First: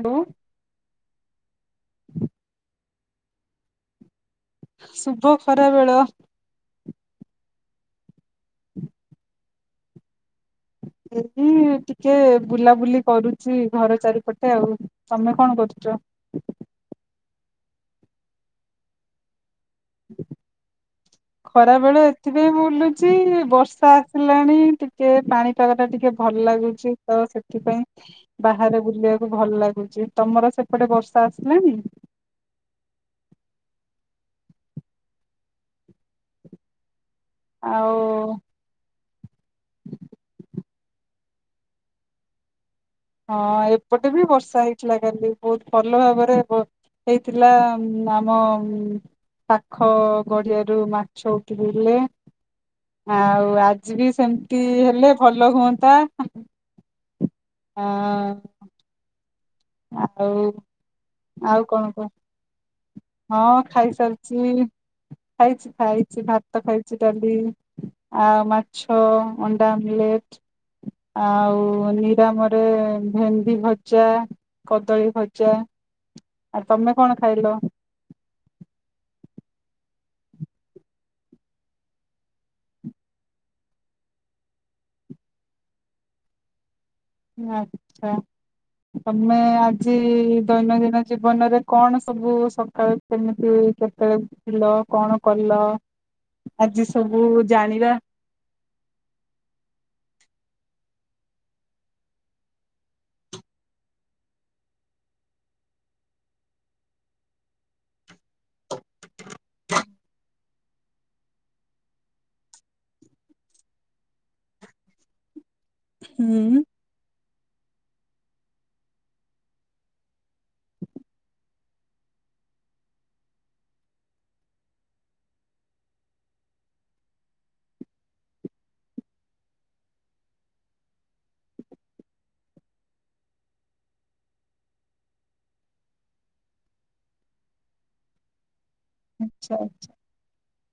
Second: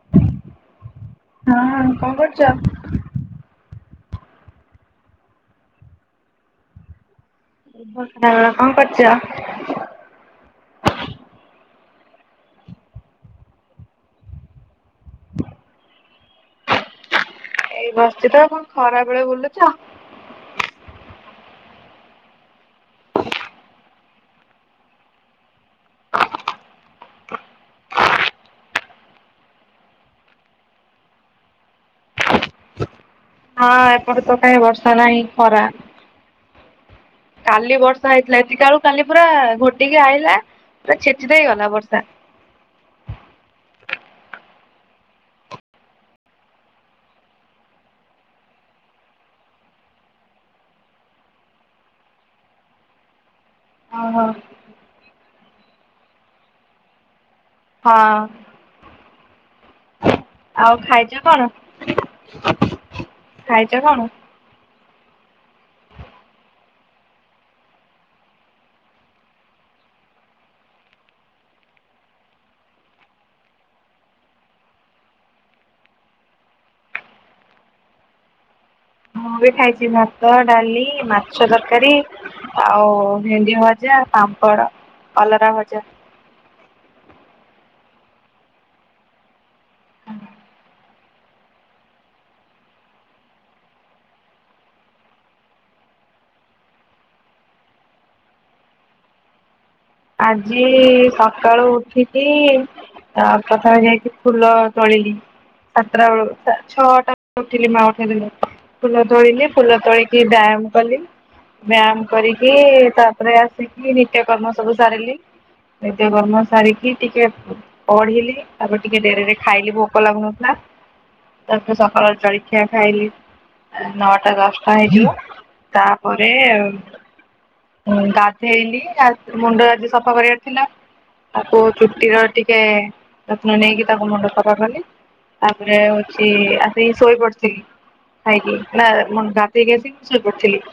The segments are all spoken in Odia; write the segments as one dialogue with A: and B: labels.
A: ହ୍ୟାଲୋ
B: ହଁ କଣ କରୁଚ?
A: ଶୁଭ ଖରାବେଳ।
B: ଶୁଭ ଖରାବେଳ। କଣ କରୁଚ?
A: ଏଇଠି ଟିକେ ବୁଲାବୁଲି କରୁଚି ଘର ଚାରିପଟେ ଆଉ ତମେ କଣ କରୁଚ।
B: ଏଇ ବସିଛି ତ କଣ ଖରା ବେଳେ ବୁଲୁଚ। ହ
A: ଖରା ବେଳ ଏଥିପାଇଁ ବୁଲୁଚି ବର୍ଷା ଆସିଲାଣି ଟିକେ ପାଣିପାଗ ଟା ଟିକେ ଭଲ ଲାଗୁଛି ତ ସେଥିପାଇଁ ବାହାରେ ବୁଲିବାକୁ ଭଲ ଲାଗୁଛି ତମର ସେପଟେ ବର୍ଷା ଆସ ଲାନି।
B: ହଁ ଏପଟେ ତ କାହିଁ ବର୍ଷା ନାହିଁ ଖରା। କାଲି
A: ଆଉ
B: ବର୍ଷା ହେଇଥିଲା ଏତିକାଳୁ କାଲି ପୁରା ଘୋଟିକି ଆଇଲା ପୁରା ଛେ ଚି ଦେଇଗଲା ବର୍ଷା।
A: ହଁ ଏପଟେ ବି ବର୍ଷା ହେଇଥିଲା କାଲି ବହୁତ ଭଲ ଭାବରେ ହେବ। ହେଇଥିଲା ଆମ ମ। ପାଖ ଗଡିଆରୁ ମାଛ ଉଠିପଡ଼ିଲେ ଆଉ ଆ ଯିବି
B: ଓହୋ।
A: ସେମତି ହେଲେ ଭ ହଁ।
B: ଆଉ ଖାଇଛ କଣ?
A: ଆଉ କହ ହଁ
B: ଖାଇଛ କଣ?
A: ଖାଇସାରିଛି ଖାଇଛି ଖାଇଛି ଭାତ ଖାଇଛି ଡାଲି। ଆଉ ମାଛ ଅଣ୍ଡା ଆମଲେଟ। ଆଉ ନିରାମରେ ଭେଣ୍ଡି ଭଜା। କଦଳୀ ଭଜା ଆଉ ତମେ କଣ ଖାଇଲ।
B: ମୁଁ ବି ଖାଇଛି ଭାତ ଡାଲି ମାଛ ତରକାରୀ। ଆଉ ଭେଣ୍ଡି ଭଜା ପାମ୍ପଡ କଲରା ଭଜା।
A: ଆଚ୍ଛା ତମେ ଆଜି ଦୈନନ୍ଦିନ। ଜୀବନରେ କଣ ସବୁ ସକାଳୁ କେମିତି କେତେବେଳେ ଉଠିଲ କଣ କଲ। ଆଜି ସବୁ ଜାଣିବା।
B: ଆଜି ସକାଳୁ ଉଠିକି। ତା ପରେ ତ ଯାଇକି ଫୁଲ ତୋଳିଲି। ସାତଟା ବେଳୁ, ଛଅଟା ଉଠିଲି ମା ଉଠେଇ ଦେଲେ ଫୁଲ ତୋଳିଲି। ଫୁଲ ତୋଳିକି ବ୍ୟାୟାମ କଲି। ବ୍ୟାୟାମ କରିକି ତାପରେ, ଆସିକି ନିତ୍ୟକର୍ମ ସବୁ ସାରିଲି। ନିତ୍ୟକର୍ମ
A: ହୁଁ
B: ସାରିକି ଟିକେ ପଢିଲି। ତାପରେ ଟିକେ ଡେରିରେ ଖାଇଲି, ଭୋକ ଲାଗୁନଥିଲା। ତା, ପରେ ସକାଳର ଜଳଖିଆ ଖାଇଲିି। ନଅଟା ଦଶଟା ହେଇଯିବ। ତାପରେ ଉଁ ଗଧେଇଲି ଆସ୍ ମୁଣ୍ଡ ଆଜି ସଫା କରିବାର ଥିଲା। ତାକୁ ଚୁଟିର ଟିକେ ଯତ୍ନ ନେଇକି, ତାକୁ ମୁଣ୍ଡ ସଫାକଲି। ତାପରେ ହଉଛି, ଆସିକି ଶୋଇ ପଡିଥିଲି, ଖାଇକି। ନାଁ ମୁଁ
A: ଆଚ୍ଛା
B: ଗାଧେଇ କି ଆସିକି ଶୋଇପଡ଼ିଥିଲି।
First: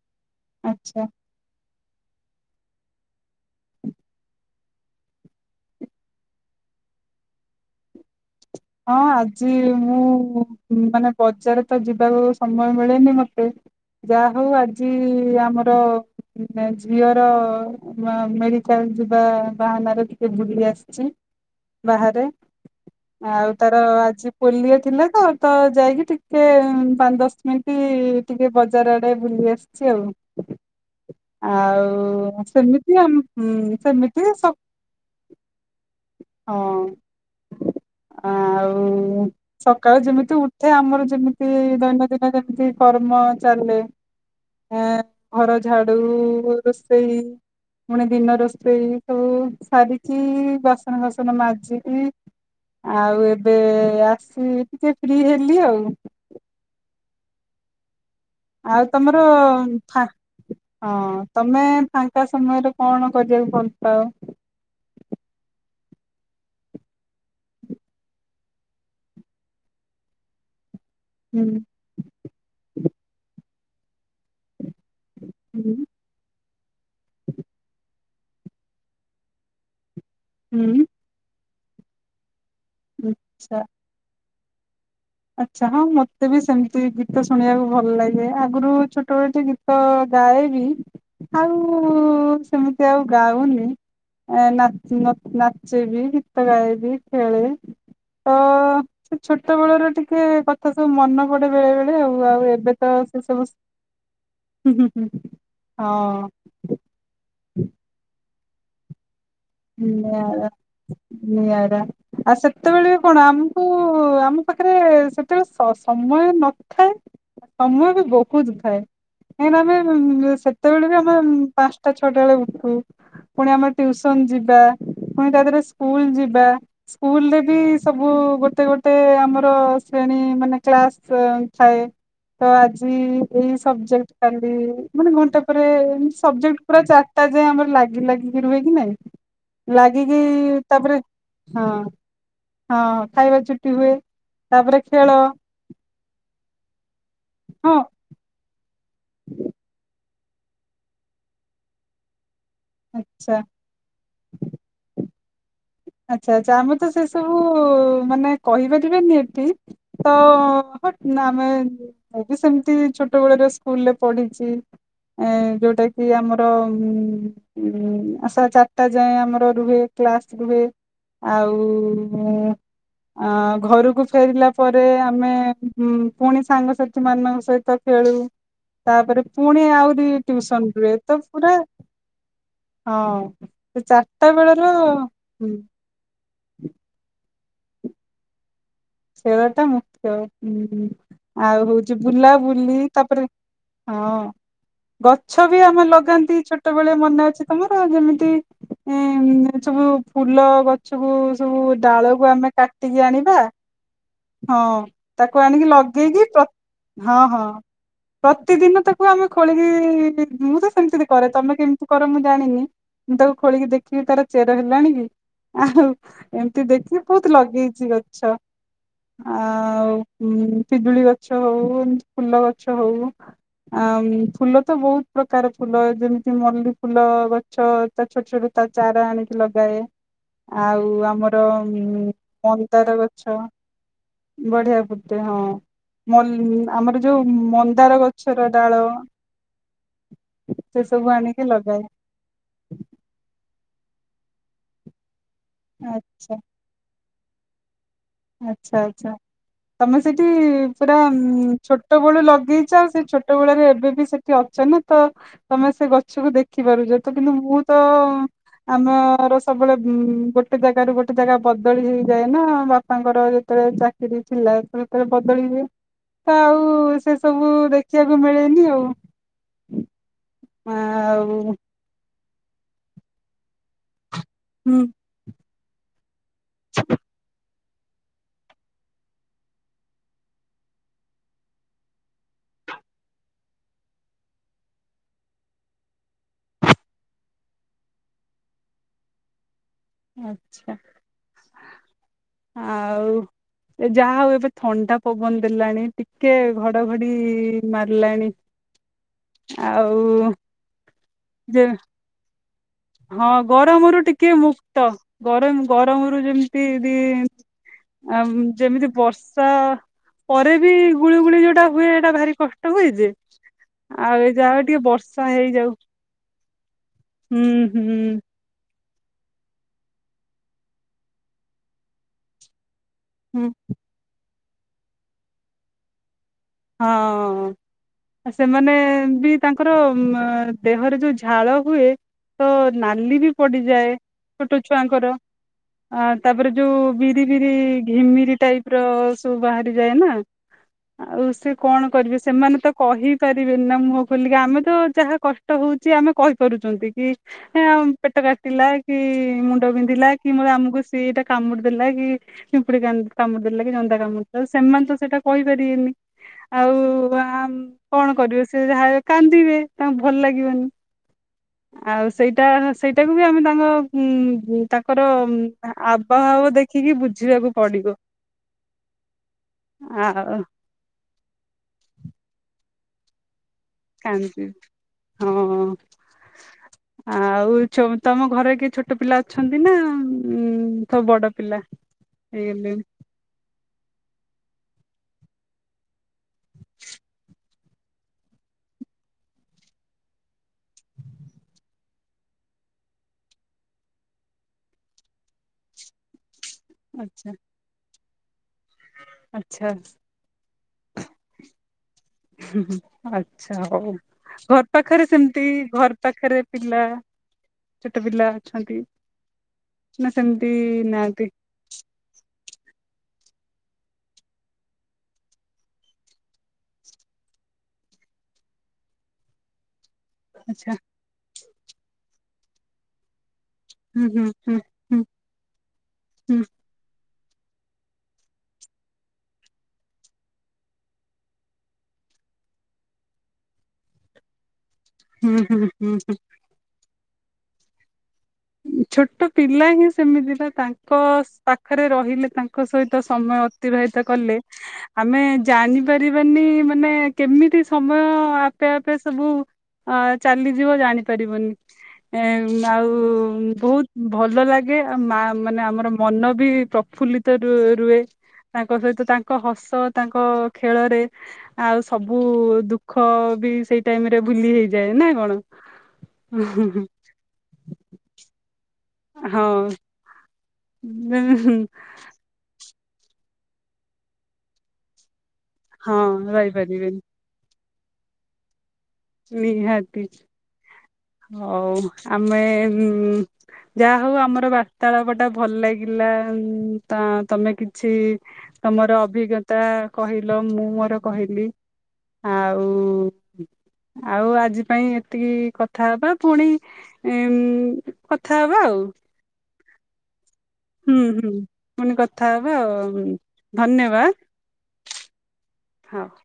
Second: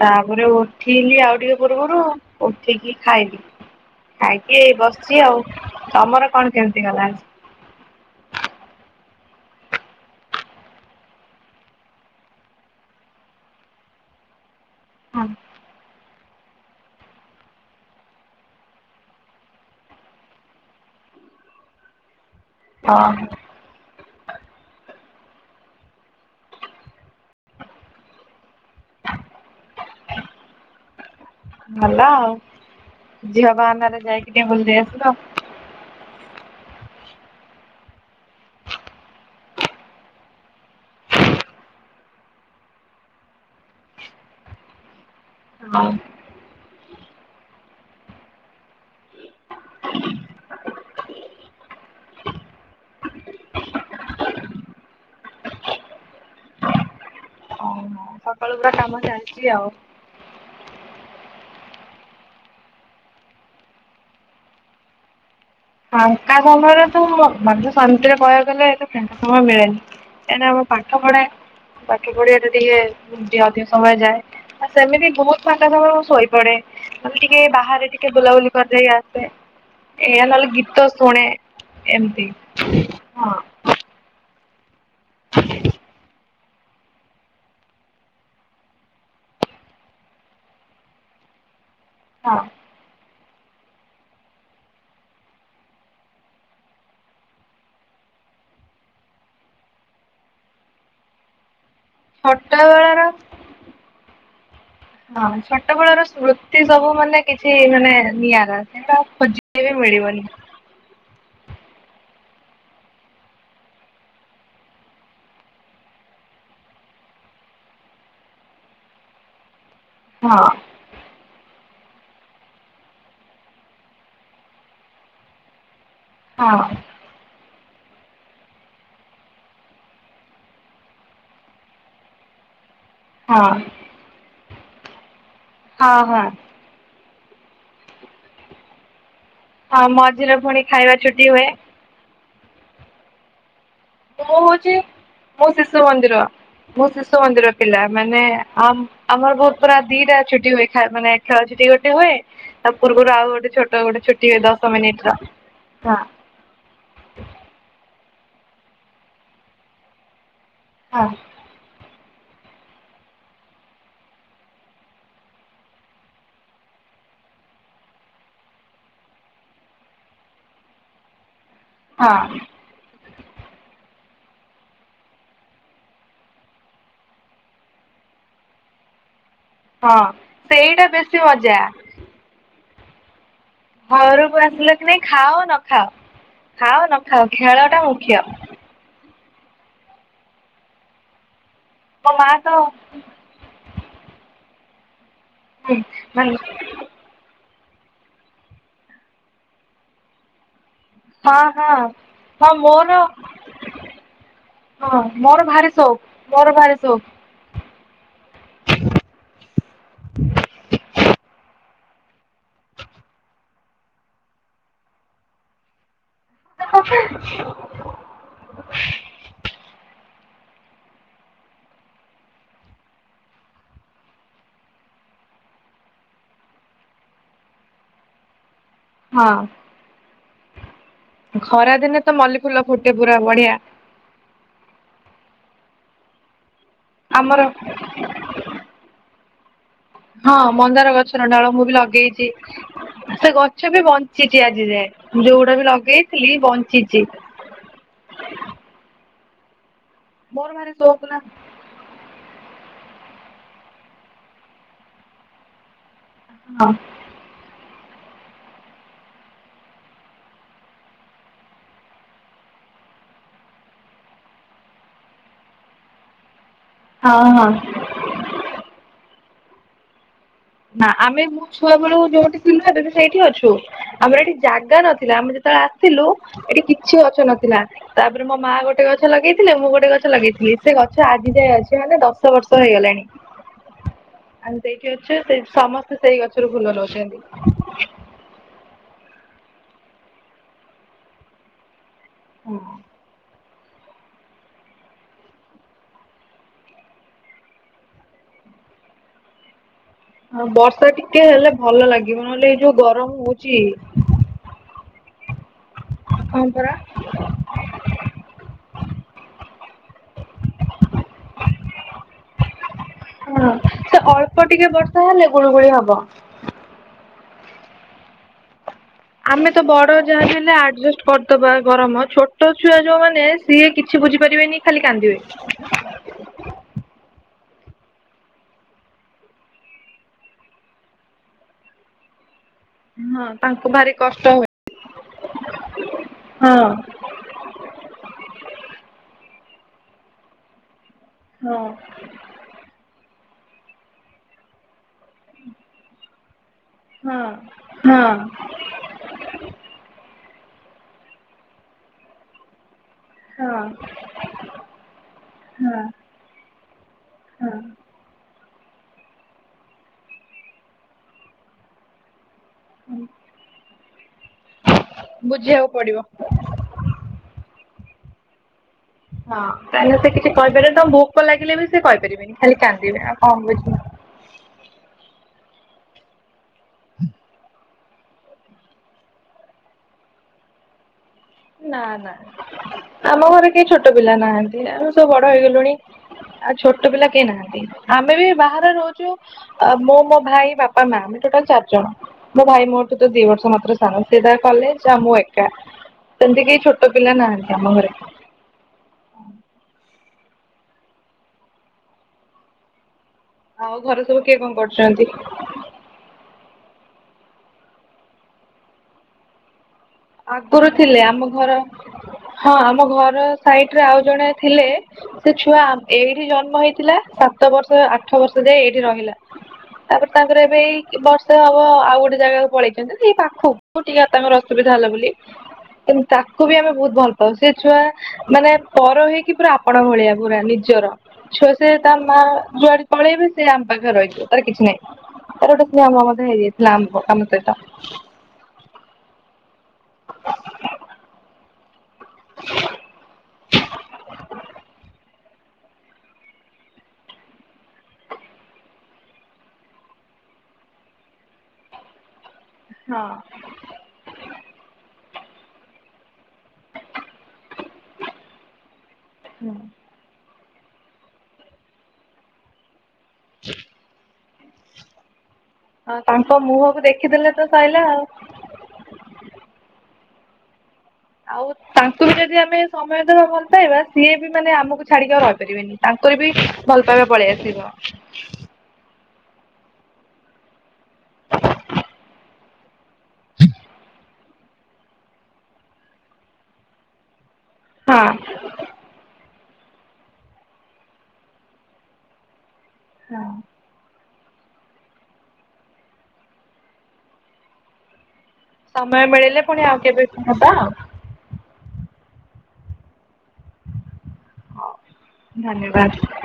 B: ତାପରେ
A: ଆଚ୍ଛା
B: ଉଠିଲି, ଆଉ ଟିକେ ପୂର୍ବରୁ ଉଠିକି ଖାଇଲି। ଖାଇକି ଏଇ ବସିଛି ଆଉ। ତମର କଣ କେମିତି ଗଲା?
A: ହଁ, ଆଜି ମୁଁ ମାନେ ବଜାର ତ ଯିବାକୁ ସମୟ ମିଳେନି ମତେ। ଯାହା ହଉ ଆଜି
B: ହଁ
A: ଆମର ଝିଅର ମେଡିକାଲ ଯିବା ବାହାନାରେ ଟିକେ ବୁଲି ଆସିଛି। ବାହାରେ
B: ହଁ।
A: ଆଉ ତାର ଆଜି ପୋଲିଓ ଥିଲା ତ! ତ ଯାଇକି ଟିକେ ଉଁ ପାଞ୍ଚ ଦଶ ମିନ୍ଟି ଟିକେ ବଜାର ଆଡେ ବୁଲି ଆସିଛି ଆଉ। ଆଉ ସେମିତି ଆମ୍
B: ଝିଅ
A: ମୁଁ
B: ବାହାନାରେ
A: ସେମିତି
B: ଯାଇକି ଟିକେ
A: ସବ୍
B: ବୁଲି ଦେଇ [inaudible]
A: ହଁ। ଆଉ
B: [inaudible]
A: ସକାଳୁ ଯେମିତି ଉଠେ, ଆମର ଯେମିତି ଦୈନନ୍ଦିନ ଯେମିତି କର୍ମ ଚାଲେ। ଏଁ ଘର
B: ହଁ
A: ଝାଡୁ, ରୋଷେଇ, ପୁଣି ଦିନ ରୋଷେଇ, ସବୁ ସାରିକି ବାସନ ଫାସନ ମାଜିକି।
B: [inaudible]
A: ଆଉ, ଏବେ ଆସି ଟିକେ ଫ୍ରି ହେଲି ଆଉ।
B: ଓହୋ ସକାଳୁ ପୁରା
A: ଆଉ
B: କାମ
A: ତମର
B: ଚାଲିଛି
A: ଅ
B: ଆଉ।
A: ଫା ହଁ ତମେ ଫାଙ୍କା ସମୟରେ କଣ କରିବାକୁ ଭଲ ପାଅ।
B: ଫାଙ୍କା ସମୟରେ ତ! ମାନେ, ସେମିତିରେ କହିବାକୁ ଗଲେ, ଏତ ଫାଙ୍କା ସମୟ ମିଳେନି। କେନା ଆମର ପାଠପଢା,
A: ହୁଁ
B: ପାଠ ପଢିବାଟା ଟିକେ ଅଧିକ ସମୟ ଯାଏ। ଆ ସେମିତି ବହୁତ ଫଙ୍କା
A: ହୁଁ
B: ସମୟ ଶୋଇପଡେ। ଟିକେ ବାହାରେ ଟିକେ କେ ବୁଲାବୁଲି କରିଦେଇ ଆସେ। ଏୟା ନହେଲେ
A: ହୁଁ
B: ଗୀତ ଶୁଣେ। ଏମତି।
A: ଆଚ୍ଛା, ଆଚ୍ଛା ହଁ ମୁତ୍ ମୋତେ ବି ସେମିତି ଗୀତ ଶୁଣିବାକୁ ଭଲ ଲାଗେ। ଆଗରୁ ଛୋଟବେଳ ଏଠି ଗୀତ ଗାଏ ବି ଆଉ-ଉ-
B: ହଁ।
A: ସେମିତି ଆଉ ଗାଉନି। ଏ ନାଚ୍ ନ ନାଚି ବି ଗୀତ ଗାଇବି, ଖେଳେ ତ ସେ ଛୋଟ ବେଳର ଟିକେ କଥା ସବୁ ମନେ ପଡେ, ବେଳେ ବେଳେ ଆଉ ଆଉ
B: ଛୋଟ
A: ଏବେ ତ
B: ବେଳର
A: ସେ ସବୁ ହୁଁ ହୁଁ ହୁଁ
B: ହଁ ଛୋଟବେେଳର
A: ହଁ
B: ସ୍ମୃତିସବୁ ମାନେ କିଛି ମାନେ ନିଆରା। ସେଇଡା ଖୋଜିଲେ ବି ମିଳିବନି।
A: ନିଆରା ନିଆରା ଆଉ ସେତେବେଳେ କଣ, ଆମକୁ ଆମପାଖରେ ସେତେବେଳେ ସ-ସମୟ ନଥାଏ। ସମୟ ବି ବହୁତ ଥାଏ। କାହିଁକି ନା ଆମେ ଉ-ଉ
B: ହଁ
A: ସେତେବେଳେ ବି ଆମେ ପାଞ୍ଚଟା ଛଅଟା ବେଳେ ଉଠୁ ପୁଣି ଆମେ ଟ୍ୟୁସନ ଯିବୁ। ବା ପୁଣି ତାଦେହରେ ସ୍କୁଲ ଯିବା।
B: ହଁ
A: ସ୍କୁଲରେ ବି ସବୁ ଗୋଟେ ଗୋଟେ ଆମର ଶ୍ରେଣୀ ମାନେ କ୍ଲାସ ଥାଏ ତ! ଆଜି ଇ
B: ହଁ
A: ଏଇ ସବଯେକଟ କାଲି ମାନେ ଘଣ୍ଟେ ପରେ
B: ହଁ
A: ଏମିତି
B: ହଁ
A: ସବଜେକଟ ପୁରା ଚା ତାଯାଏ ଆମର ଲାଗିଲାଗିକି ରୁହେ କି ନାଇଁ
B: ହଁ
A: ଲାଗିକି
B: ମଝିରେ ପୁଣି ଖାଇବା
A: ତାପରେ
B: ଛୁଟି ହୁଏ।
A: ହଁ ହଁ ଖାଇବା ଛୁଟି ହୁଏ
B: ମୁଁ ହଉଛି
A: ତାପରେ ଖେଳ
B: ମୁଁ ଶିଶୁମନ୍ଦିର ମୁଁ ଶିଶୁମନ୍ଦିର
A: ହଁ
B: ପିଲା ମାନେ ଆମ ଆମର ବହୁତ ପୁରା ଦିଟା ଛୁଟି ହୁଏ ମାନେ ଖେଳଛୁଟି ଗୋଟେ ହୁଏ ତା ପୂର୍ବରୁ
A: ଆଚ୍ଛା
B: ଆଉଗୋଟେ ଛୋଟ ଗୋଟେ ଛୁଟି ହୁଏ ଦଶମିନିଟର
A: ଆଚ୍ଛା ଆଚ୍ଛା ଆମର ତ ସେସବୁ ମାନେ କହିପାରିବେନି ଏଠି ତ
B: ହଁ
A: ଆମେ ଏବେ ସେମିତି ଛୋଟବେଳର ସ୍କୁଲରେ ପଢିଛି। ଏ ଯଉଟାକି ଆମର ଉ ସାଢେଚାରିଟା ଯାଏ ଆମର ରୁହେ କ୍ଲାସ ରୁହେ ଆଉ
B: ହଁ
A: ଉଁ ଆଁ ଘରକୁ ଫେରିଲା ପରେ ଆମେ ପୁଣି ସାଙ୍ଗସାଥିମାନଙ୍କ ସହିତ ଖେଳ ତାପରେ ପୁଣି
B: ହଁ
A: ଆହୁରି ଟିଉସନ
B: ସେଇଟା
A: ରୁହେ
B: ବେଶୀ
A: ତ ପୁରା
B: ମଜା
A: ହଁ ସେ
B: ଘରକୁ
A: ଚାରିଟାବେଳର
B: ଆସିଲ କି ନାଇଁ ଖାଅ ନ ଖାଅ ଖାଅ ନଖାଅ ଖେଳଟା ମୁଖ୍ୟ।
A: ଖେଳଟା ମୁଖ୍ୟ ଆଉ ହେଉଛି
B: ମୋ ମା ତ
A: ବୁଲାବୁଲି ତାପରେ ହଁ ଗଛ ବି
B: ହୁଁ
A: ଆମେ
B: ମାନେ
A: ଲଗାନ୍ତି ଛୋଟବେଳେ ମନେଅଛି। ତମର ଯେମିତି ଏସବୁ ଫୁଲଗଛ ସବୁ
B: ହଁ
A: ସବୁ
B: ହଁ
A: ଡାଳକୁ
B: ହଁ
A: ଆମେ
B: ମୋର
A: କାଟିକି ଆଣିବା ହଁ
B: ମୋର
A: ତାକୁ ଆଣିକି
B: ଭାରି ସଉକ
A: ଲଗେଇକି ପ
B: ମୋର ଭାରି ସଉକ
A: ହଁ ହଁ। ପ୍ରତିଦିନ ତାକୁ ଆମେ ଖୋଳିକି ମୁଁ ତ ସେମିତି କରେ ତମେ କେମତି କର ମୁଁ ଜାଣିନି ମୁଁ ତାକୁ ଖୋଳିକି ଦେଖିକି ତାର ଚେର ହେଲାଣି କି ଆଉ ଏମିତି ଦେଖି ବହୁତ ଲଗେଇଛି ଗଛ ଆଉ ପିଜୁଳିଗଛ ହଉ ଫୁଲଗଛ ହୋଉ ଆଁ ଫୁଲ ତ ବହୁତପ୍ରକାର ଫୁଲ ଯେମିତି ମଲ୍ଲିୀ ଫୁଲଗଛ ତା ଛୋଟ ଛୋଟ ତା ଚାର ଆଣିକି
B: ହଁ
A: ଲଗାଏ ଆଉ ଆଉ ଆମର
B: ଖରା ଦିନେ ତ ମଲ୍ଲି ଫୁଲ ଫୁଟେ ପୁରା
A: ମନ୍ଦାରଗଛ
B: ବଢିଆ।
A: ବଢିଆ ଫୁଟେ ହଁ ମଲ୍ଲୀ ଆମର ଯେଉଁ ମନ୍ଦାରଗଛର ଡାଳ
B: ହଁ
A: ସେ
B: ମନ୍ଦାର
A: ସବୁ
B: ଗଛର
A: ଆଣିକି
B: ଡାଳ ମୁଁ ବି
A: ଲଗାଏ
B: ଲଗେଇଛି ସେ ଗଛ ଛ ବି ବଞ୍ଚିଛି ଆଜି ଯାଏ ଯଉଁଗୁଡା ବି
A: ଆଚ୍ଛା
B: ଲଗେଇଥିଲି ବଞ୍ଚିଛି।
A: ଆଚ୍ଛା ଆଚ୍ଛା। ତମେ ସେଠି
B: ମୋର ଭାରି
A: ପୁରା
B: ସଉକ ନା
A: ଛୋଟ ବେଳୁ ଲଗ ଲଗେଇଇଛ ସେ ଛୋଟବେଳର ଏବେ ବି ସେଠି ଅଛ ନା ତ ତମେ ସେ ଗଛ ଗଛକୁ
B: ହଁ
A: ଦେଖିପାରୁଛ ତ କିନ୍ତୁ ମୁଁ ତ
B: [unintelligible]
A: ଆମର ସବୁବେଳେ ଗୋଟେ ଯାଗା ରୁ ଗୋଟେ ଯାଗା ବଦଳି ହୋଇଯାଏ ନା ବାପା ବାପାଙ୍କର ଯେତେବେଳେ ଚାକିରି ଥିଲା ସେତେବେଳେ ବଦଳିଯାଏ ଆଉ। ସେ
B: ହଁ ହଁ
A: ସବୁ ଦେଖିବାକୁ ମିଳେନି ଆଉ।
B: ନା ଆମେ ମୋ
A: ଆଉ
B: ଛୁଆବେଳୁ ଯେଉଁଠିଥିଲୁ ଏବେ ବି ସେଇଠି ଅଛୁ। ଆମର ଏଠି ଜାଗା
A: ହୁଁ
B: ନଥିଲା ଆମେ ଯେତେବେଳେ ଆସିଲୁ ଏଠି କିଛି ଗଛ ନଥିଲା। ତାପରେ ମୋ ମା ଗୋଟେ ଗଛ ଲଗେଇଥିଲେ ମୁଁ ଗୋଟେ ଗଛ ଲଗେଇଥିଲି ସେ ଗଛ ଆଜି ଯାଏ ଅଛି ମାନେ ଦଶ ବର୍ଷ ହେଇ ଗଲାଣି ଆମେ ତ ଏଇଠି ସମସ୍ତେ ସେଇ ଗଛରୁ ଫୁଲ ନଉଛନ୍ତି।
A: ଆଛା ଆଉ। ଏ ଯାହା ହଉ ଏବେ ଥଣ୍ଡା ପବନ ଦେଲାଣି ଟିକେ ଘଡଘଡି ମାରିଲାଣି।
B: [inaudible]
A: ଆଉ
B: ହଁ ବର୍ଷା ଟିକେ ହେଲେ
A: ଯେ
B: ଭଲ ଲାଗିବ ନହେଲେ ଯୋଉ ଗରମ
A: ହଁ
B: ହଉଛି
A: ଗରମରୁ ଟିକେ ମୁକ୍ତ ଗରମ ଗରମରୁ
B: ହଁ
A: ଯେମିତିି
B: ପରା।
A: ଦି ଯେମିତି ବର୍ଷା ପରେ ବି ଗୁଳୁଗୁଳି ଯୋଉଟା ହୁଏ ଏଇଟା ଭାରି କ ହୁଏଜେ
B: ହଁ ସେ
A: ଆଉ ଏ
B: ଅଳ୍ପ
A: ଯାହା ହଉ ଟିକେ
B: ହେଲେ
A: ବର୍ଷା
B: ଗୁଳୁଗୁଳି
A: ହେଇଯାଉ।
B: ହବ।
A: ହୁଁ ହୁଁ।
B: ଆମେ ତ ବଡ ଯାହା ବି ହେଲେ ଆଡଜେଷ୍ଟ କରିଦବା ଗରମ ଛୋଟ ଛୁଆ ଯୋଉ ମାନେ
A: ହୁଁ
B: ସିଏ କିଛି ବୁଝିପାରିବେନି ଖାଲି କାନ୍ଦିବେ।
A: ହଁ। ଆ ସେମାନେ ବି ତାଙ୍କର ଦେହରେ ଯୋଉ ଝାଳ ହୁଏ। ତ ନାଲି
B: ହଁ
A: ବି
B: ତାଙ୍କୁ
A: ପଡିଯାଏ
B: ଭାରି କଷ୍ଟ ହୁଏ।
A: ଛୋଟ ଛୁଆଙ୍କର। ଆ ତାପରେ
B: ହଁ
A: ଯୋଉ ବିରି ବିରି ଘିମିରି ଟାଇପ ର ସବୁ ବାହାରି ଯାଏ ନା ଆଉ ସେ
B: ହଁ
A: କଣ କରିବେ ସେମାନେ ତ କହି ପାରିବେନି ନା ମୁହଁ ଖୋଲିକି ଆମେ ତ ଯାହା କଷ୍ଟ ହଉଛି ଆମେ କରୁଛନ୍ତି କି
B: ହଁ ହଁ
A: ପେଟ କାଟିଲା କି ମୁଣ୍ଡ ବିନ୍ଧିଲା। କି ମତେ ଆମକୁ ସେଇଟା କାମୁଡି ଦେଲା କି କୁ କାମୁଡି
B: ହଁ
A: ଦେଲା କି ଜନ୍ଦା କାମୁଡି ଦେଲା ସେମାନେ ତ ସେଟା
B: ହଁ
A: କହିପାରିବେନି। ଆଉ ଆ
B: ହଁ।
A: କଣ କରିବେ ସେ ଯାହା ବି ହେଉ କାନ୍ଦିବେ ତାଙ୍କୁ ଭଲ ଲାଗିବନି ଆଉ ସେଇଟା ସେଇଟାକୁ ବି ଆମେ ତାଙ୍କ ହୁଁ ତାଙ୍କର
B: ବୁଝିବାକୁ ପଡିବ।
A: ଆବଭାବ ଦେଖିକି ବୁଝିବାକୁ ପଡିବ।
B: ହଁ ତାହେଲେ ସେ କିଛି
A: ଆଉ
B: କହିପାରିବେନି ତାଙ୍କୁ ଭୋକ ଲାଗିଲେ ବି ସେ କହିପାରିବେନି ଖାଲି କାନ୍ଦିବେ ଆଉ କଣ ବୁଝ
A: କାନ୍ଦିବେ ହଁ ଆଉ ତମ ଘରେ କିଏ ଛୋଟ ପିଲା ଅଛନ୍ତି ନା,? ସବୁ ବଡ ପିଲା
B: ନାଁ ନାଁ
A: ହେଇଗଲେଣି?
B: ଆମ ଘରେ କେହି ଛୋଟ ଛୋଟ ପିଲା ନାହାନ୍ତି ଆମ ସବୁ ବଡ ହେଇଗଲୁଣି ଆଉ ଛୋଟ ପିଲା କେହି ନାହାନ୍ତି। ଆମେ ବି ବାହାରେ ରହୁଛୁ ମୁଁ ମୋ ଭାଇ ବାପା ମା ଆମେ ଟୋଟାଲ ଚାରି ଜଣ ମୋ ଭାଇ ମୋ ଠୁ ତ ଦି ବର୍ଷ ମାତ୍ର ସାନ ସେ ତା କଲେଜ ଆଉ ମୁଁ ଏକା। ସେମିତି କେହି ଛୋଟ ପିଲା ନାହାନ୍ତି ଆମ ଘରେ
A: ଆଛା। ହ ଆଛା
B: ଆଉ
A: ହଉ
B: ଘରେ ସବୁ କିଏ କଣ
A: ଘର
B: କରୁଛନ୍ତି?
A: ପାଖରେ ସେମତି ଘର ପାଖରେ ପିଲା ଛୋଟ ପିଲା ଅଛନ୍ତି? ନା ସେମିତି
B: ଆଗରୁ ଥିଲେ
A: ନାହାନ୍ତି
B: ଆମ ଘର ହଁ ଆମ ଘର ସାଇଟ ରେ ଆଉ ଜଣେ ଥିଲେ ସେ ଛୁଆ ଏଇଠି ଜନ୍ମ ହେଇଥିଲା ସାତ ବର୍ଷ ଆଠ ବର୍ଷ ଦେ ଏଇଠି ରହିଲା। ତାପରେ ତାଙ୍କର ଏବେ
A: ଆଚ୍ଛା
B: ବର୍ଷେ ହବ ଆଉ ଗୋଟେ ଜାଗାକୁ ପଳେଇଛନ୍ତି ଏଇ ପାଖକୁ
A: ହୁଁ
B: ଟିକେ
A: ହୁଁ
B: ତାଙ୍କର ଅସୁ
A: ହୁଁ। ହୁଁ
B: ବୋଲି କିନ୍ତୁ
A: ହୁଁ
B: ତାକୁ ବି ଆମେ ବହୁତ ଭଲ ପାଉ ସେ ଛୁଆ ମାନେ ପର ହେଇକି ପୁରା ଆପଣା ଭଳିଆ ପୁରା ନିଜର ଛୁଆ ସେ ତା ମା ଯୁଆଡେ ପଳେଇବ ସେ ଆମ ପାଖରେ ରହିଯିବ ତାର କିଛି ନାହିଁ।
A: ହୁଁ
B: ତାର
A: ହୁଁ
B: ଗୋଟେ ସ୍ନେହ
A: ହୁଁ
B: ମମତା ହେଇଯାଇଥିଲା ଆମ ସହିତ।
A: ହୁଁ ଛୋଟ ପିଲା ହିଁ ସେମିତି ନା ତାଙ୍କ ପା ପାଖରେ ରହିଲେ ତାଙ୍କ ସହିତ ସମୟ ଅତିବାହିତ କଲେ ଆମେ ଜାଣିିପାରିବାନି ମାନେ କେମିତି ସମୟ ଆପେ ଆପେ ସବୁ ହଁ ଚାଲିଯିବ ଜାଣିପାରିବନି। ଏ ଆଉ
B: ହଁ।
A: ବହୁତ ଭଲ ଲାଗେ ଆଉ ମା ମାନେ ଆମର ମନ ବି ପ୍ରଫୁଲ୍ଲିତ ର- ରୁହେ ତାଙ୍କ ସହିତ ତାଙ୍କ ହସ ତାଙ୍କ ଖେଳରେ ଆଉ ସବୁ ଦୁଃଖ ବି ସେଇ ଟାଇମ ରେ ଭୁଲି ହେଇଯାଏ ନା କଣ?
B: ଆଉ ତାଙ୍କ ମୁହଁକୁ ଦେଖିଦେଲେ ତ ସଇଲା ଆଉ।
A: ହଁ।
B: ଆଉ ତାଙ୍କୁ ବି ଯଦି ଆମେ ସମୟ ଦେବା ଭଲ ପାଇବା ସିଏ ବି ମାନେ ଆମକୁ ଛାଡିକି ଆଉ ରହି- ପାରିବିନି
A: ହଁ
B: ତାଙ୍କର ବି ଭଲ
A: ରହିପାରିବେନି
B: ପାଇବା ପଳେଇ ଆସିବ।
A: ନିହାତି। ହଉ ଆମେ ଯାହା ହଉ ଆମର ବାର୍ତ୍ତାଳାପ ଟା ଭଲ ଲାଗି- ଲା ଉଁ-ତ ତମେ କିଛି
B: ହଁ।
A: ତମର ଅଭିଜ୍ଞ- ତା କହିଲ, ମୁଁ ମୋର କହିଲି ଆଉ
B: ହଁ [unintelligible]
A: ଆଉ ଆଜି ପାଇଁ ଏତିକି କଥା ହବା ପୁଣି ଏଉଁ କଥା ହବା ଆଉ
B: ସମୟ ମିଳିଲେ ପୁଣି ଆଉ କେବେ? କଥା ହବା ଆଉ
A: ହୁଁ ହୁଁ ପୁଣି କଥା ହବା, ଆଉ ଧନ୍ୟବାଦ!
B: ଧନ୍ୟବାଦ
A: ହଉ।